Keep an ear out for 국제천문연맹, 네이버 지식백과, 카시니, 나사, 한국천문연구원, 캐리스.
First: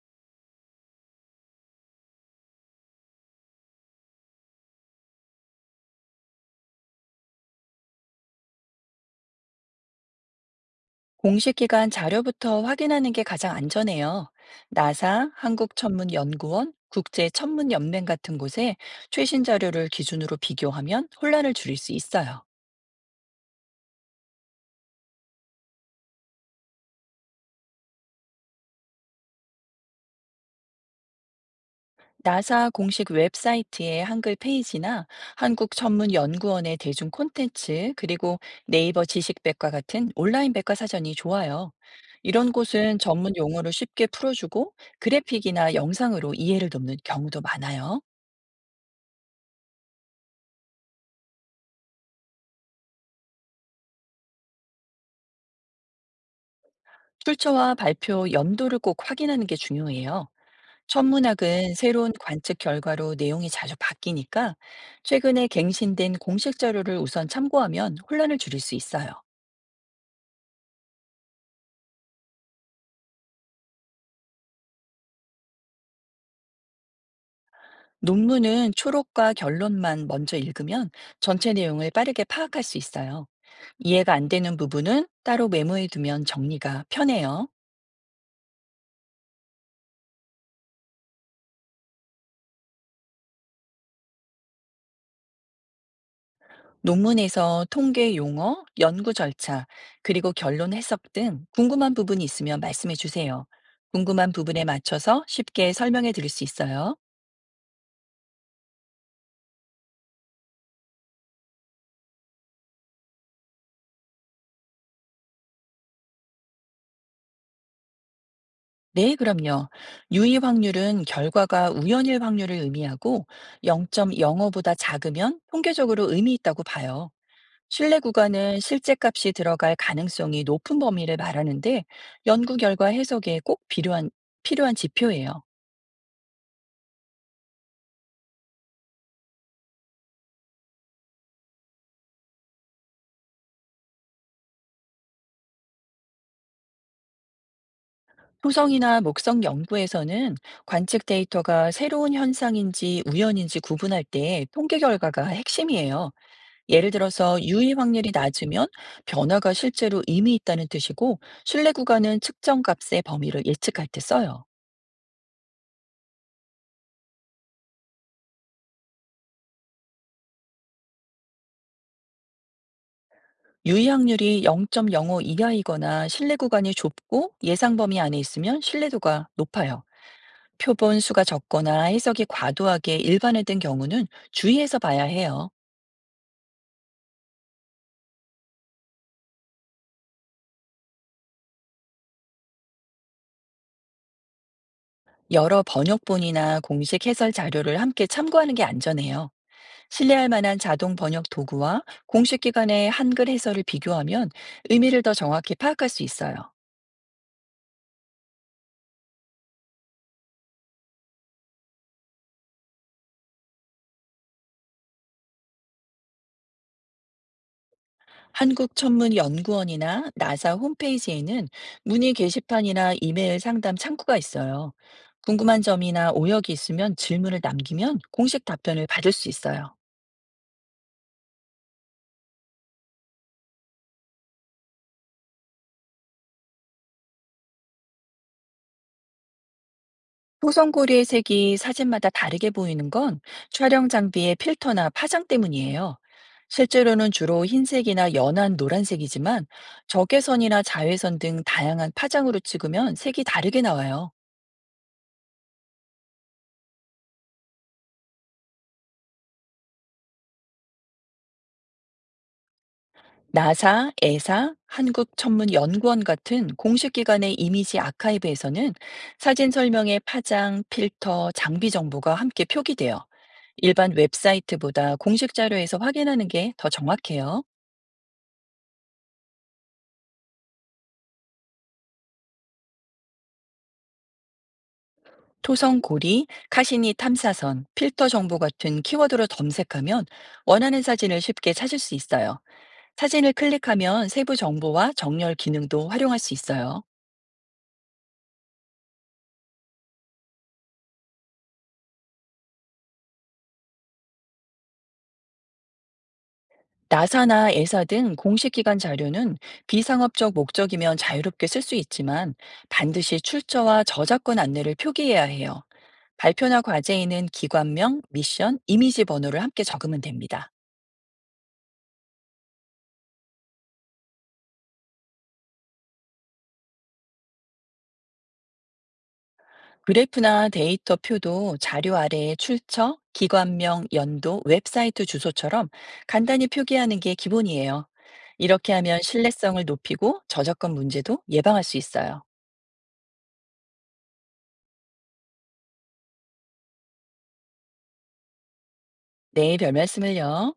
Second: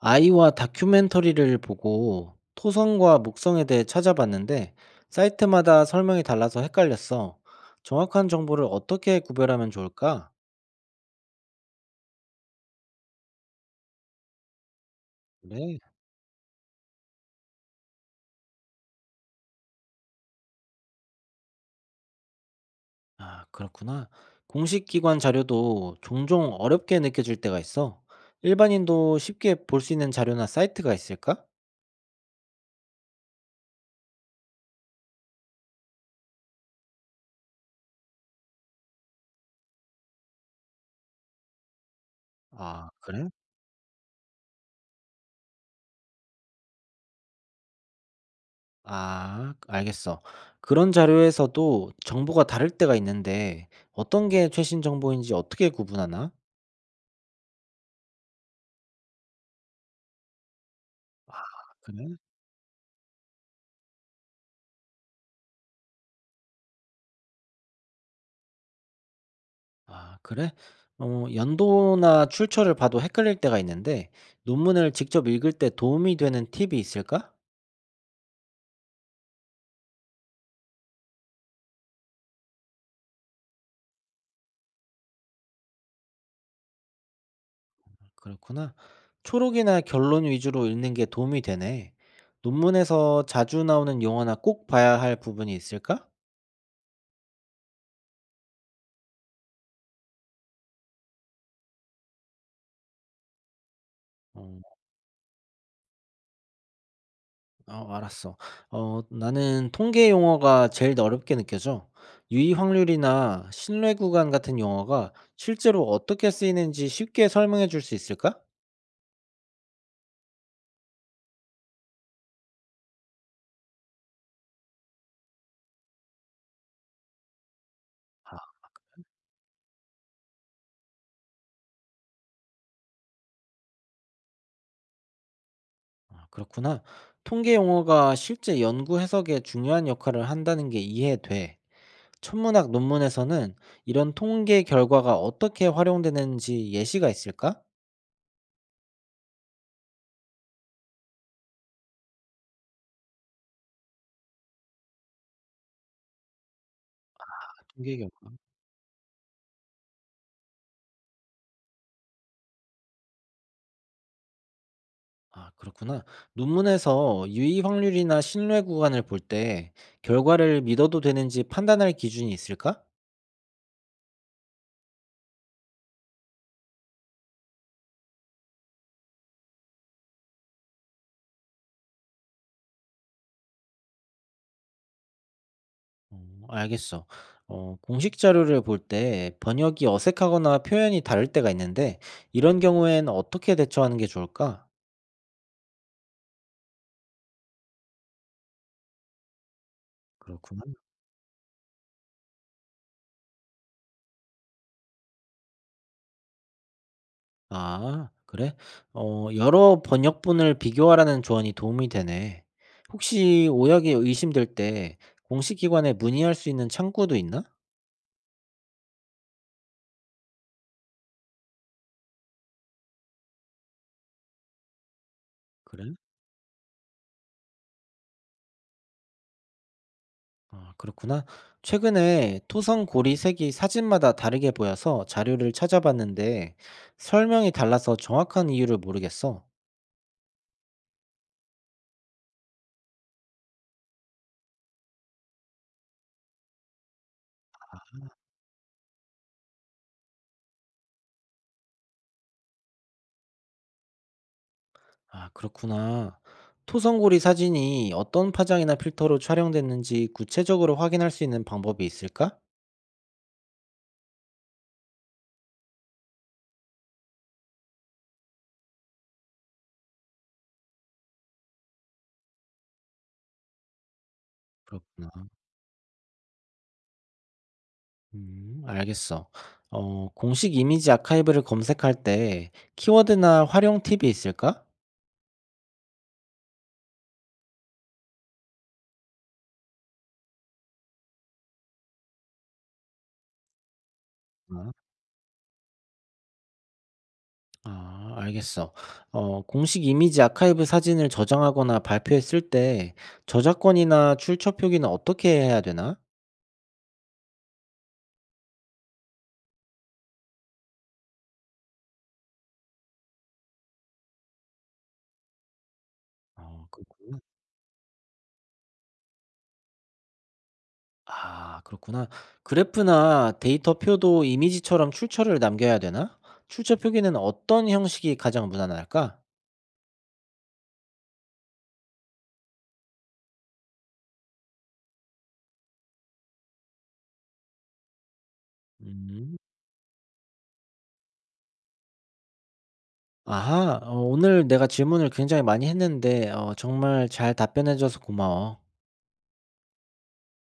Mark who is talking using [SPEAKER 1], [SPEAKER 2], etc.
[SPEAKER 1] 아이와 다큐멘터리를 보고 토성과 목성에 대해 찾아봤는데 사이트마다 설명이 달라서 헷갈렸어. 정확한 정보를 어떻게 구별하면 좋을까?
[SPEAKER 2] 공식 기관 자료부터 확인하는 게 가장 안전해요. 나사,
[SPEAKER 1] 그래?
[SPEAKER 2] 한국천문연구원, 국제천문연맹 같은 곳에 최신 자료를 기준으로 비교하면 혼란을 줄일 수 있어요.
[SPEAKER 1] 아, 그렇구나. 공식 기관 자료도 종종 어렵게 느껴질 때가 있어. 일반인도 쉽게 볼 수 있는 자료나 사이트가 있을까?
[SPEAKER 2] 나사 공식 웹사이트의 한글 페이지나 한국천문연구원의 대중 콘텐츠, 그리고 네이버 지식백과 같은 온라인 백과 사전이 좋아요. 이런
[SPEAKER 1] 아,
[SPEAKER 2] 곳은
[SPEAKER 1] 그래?
[SPEAKER 2] 전문 용어를 쉽게 풀어주고 그래픽이나 영상으로 이해를 돕는 경우도 많아요.
[SPEAKER 1] 아, 알겠어. 그런 자료에서도 정보가 다를 때가 있는데 어떤 게 최신 정보인지 어떻게 구분하나?
[SPEAKER 2] 출처와 발표 연도를 꼭 확인하는 게 중요해요. 천문학은
[SPEAKER 1] 그래?
[SPEAKER 2] 새로운 관측 결과로 내용이 자주 바뀌니까 최근에 갱신된 공식 자료를 우선 참고하면 혼란을 줄일 수 있어요.
[SPEAKER 1] 아 그래? 어 연도나 출처를 봐도 헷갈릴 때가 있는데 논문을 직접 읽을 때 도움이 되는 팁이 있을까?
[SPEAKER 2] 논문은 초록과 결론만 먼저 읽으면 전체 내용을 빠르게 파악할 수 있어요. 이해가 안 되는 부분은 따로 메모해 두면 정리가 편해요.
[SPEAKER 1] 그렇구나. 초록이나 결론 위주로 읽는 게 도움이 되네. 논문에서 자주 나오는 용어나 꼭 봐야 할 부분이 있을까?
[SPEAKER 2] 논문에서 통계 용어, 연구 절차, 그리고 결론 해석 등 궁금한 부분이 있으면 말씀해 주세요. 궁금한 부분에
[SPEAKER 1] 어,
[SPEAKER 2] 맞춰서 쉽게 설명해 드릴 수 있어요.
[SPEAKER 1] 어 알았어. 어 나는 통계 용어가 제일 어렵게 느껴져. 유의 확률이나 신뢰 구간 같은 용어가 실제로 어떻게 쓰이는지 쉽게 설명해 줄 수 있을까?
[SPEAKER 2] 네, 그럼요. 유의 확률은 결과가 우연일 확률을 의미하고 0.05보다 작으면 통계적으로 의미 있다고 봐요. 신뢰 구간은 실제 값이 들어갈 가능성이 높은 범위를 말하는데 연구 결과 해석에 꼭 필요한 지표예요.
[SPEAKER 1] 아, 그렇구나. 통계 용어가 실제 연구 해석에 중요한 역할을 한다는 게 이해돼. 천문학 논문에서는 이런 통계 결과가 어떻게 활용되는지 예시가 있을까?
[SPEAKER 2] 토성이나 목성 연구에서는 관측 데이터가 새로운 현상인지 우연인지 구분할 때 통계 결과가 핵심이에요. 예를 들어서 유의
[SPEAKER 1] 통계
[SPEAKER 2] 확률이
[SPEAKER 1] 결과.
[SPEAKER 2] 낮으면 변화가 실제로 이미 있다는 뜻이고 신뢰 구간은 측정 값의 범위를 예측할 때 써요.
[SPEAKER 1] 아, 그렇구나. 논문에서 유의 확률이나 신뢰 구간을 볼 때 결과를 믿어도 되는지 판단할 기준이 있을까?
[SPEAKER 2] 유의 확률이 0.05 이하이거나 신뢰 구간이 좁고 예상 범위 안에 있으면 신뢰도가 높아요. 표본 수가 적거나 해석이 과도하게 일반화된 경우는 주의해서 봐야 해요.
[SPEAKER 1] 어, 알겠어. 어, 공식 자료를 볼 때 번역이 어색하거나 표현이 다를 때가 있는데 이런 경우엔 어떻게 대처하는 게 좋을까?
[SPEAKER 2] 여러 번역본이나 공식 해설 자료를 함께 참고하는 게 안전해요. 신뢰할 만한
[SPEAKER 1] 그렇구나.
[SPEAKER 2] 자동 번역 도구와 공식 기관의 한글 해설을 비교하면 의미를 더 정확히 파악할 수 있어요.
[SPEAKER 1] 아 그래? 어 여러 번역본을 비교하라는 조언이 도움이 되네. 혹시 오역이 의심될 때 공식 기관에 문의할 수 있는 창구도 있나?
[SPEAKER 2] 한국천문연구원이나 나사 홈페이지에는 문의 게시판이나 이메일 상담 창구가 있어요. 궁금한
[SPEAKER 1] 그래?
[SPEAKER 2] 점이나 오역이 있으면 질문을 남기면 공식 답변을 받을 수 있어요.
[SPEAKER 1] 아 그렇구나. 최근에 토성 고리 색이 사진마다 다르게 보여서 자료를 찾아봤는데 설명이 달라서 정확한 이유를 모르겠어.
[SPEAKER 2] 토성고리의 색이 사진마다 다르게 보이는 건 촬영 장비의 필터나 파장 때문이에요. 실제로는 주로 흰색이나 연한 노란색이지만 적외선이나 자외선 등 다양한 파장으로 찍으면 색이 다르게 나와요.
[SPEAKER 1] 아 그렇구나. 토성 고리 사진이 어떤 파장이나 필터로 촬영됐는지 구체적으로 확인할 수 있는 방법이 있을까?
[SPEAKER 2] 나사, 에사, 한국천문연구원 같은 공식 기관의 이미지 아카이브에서는 사진 설명에 파장, 필터, 장비 정보가 함께 표기돼요. 일반 웹사이트보다
[SPEAKER 1] 그렇구나.
[SPEAKER 2] 공식 자료에서 확인하는 게 더 정확해요.
[SPEAKER 1] 알겠어. 어, 공식 이미지 아카이브를 검색할 때 키워드나 활용 팁이 있을까?
[SPEAKER 2] 토성고리, 카시니 탐사선, 필터 정보 같은 키워드로 검색하면 원하는 사진을 쉽게 찾을 수 있어요. 사진을 클릭하면 세부
[SPEAKER 1] 음.
[SPEAKER 2] 정보와 정렬 기능도 활용할 수 있어요.
[SPEAKER 1] 아, 아, 알겠어. 어, 공식 이미지 아카이브 사진을 저장하거나 발표했을 때 저작권이나 출처 표기는 어떻게 해야 되나?
[SPEAKER 2] 나사나 에사 등 공식 기관 자료는 비상업적 목적이면 자유롭게 쓸 수 있지만 반드시 출처와 저작권 안내를 표기해야 해요. 발표나
[SPEAKER 1] 아, 그렇구나.
[SPEAKER 2] 과제에는 기관명, 미션, 이미지 번호를 함께 적으면 됩니다.
[SPEAKER 1] 아, 그렇구나. 그래프나 데이터 표도 이미지처럼 출처를 남겨야 되나? 출처 표기는 어떤 형식이 가장 무난할까?
[SPEAKER 2] 그래프나 데이터 표도 자료 아래에 출처, 기관명, 연도, 웹사이트 주소처럼 간단히 표기하는 게 기본이에요. 이렇게 하면
[SPEAKER 1] 음.
[SPEAKER 2] 신뢰성을 높이고 저작권 문제도 예방할 수 있어요.
[SPEAKER 1] 아하. 어 오늘 내가 질문을 굉장히 많이 했는데 어 정말 잘 답변해 줘서 고마워.
[SPEAKER 2] 네, 별 말씀을요.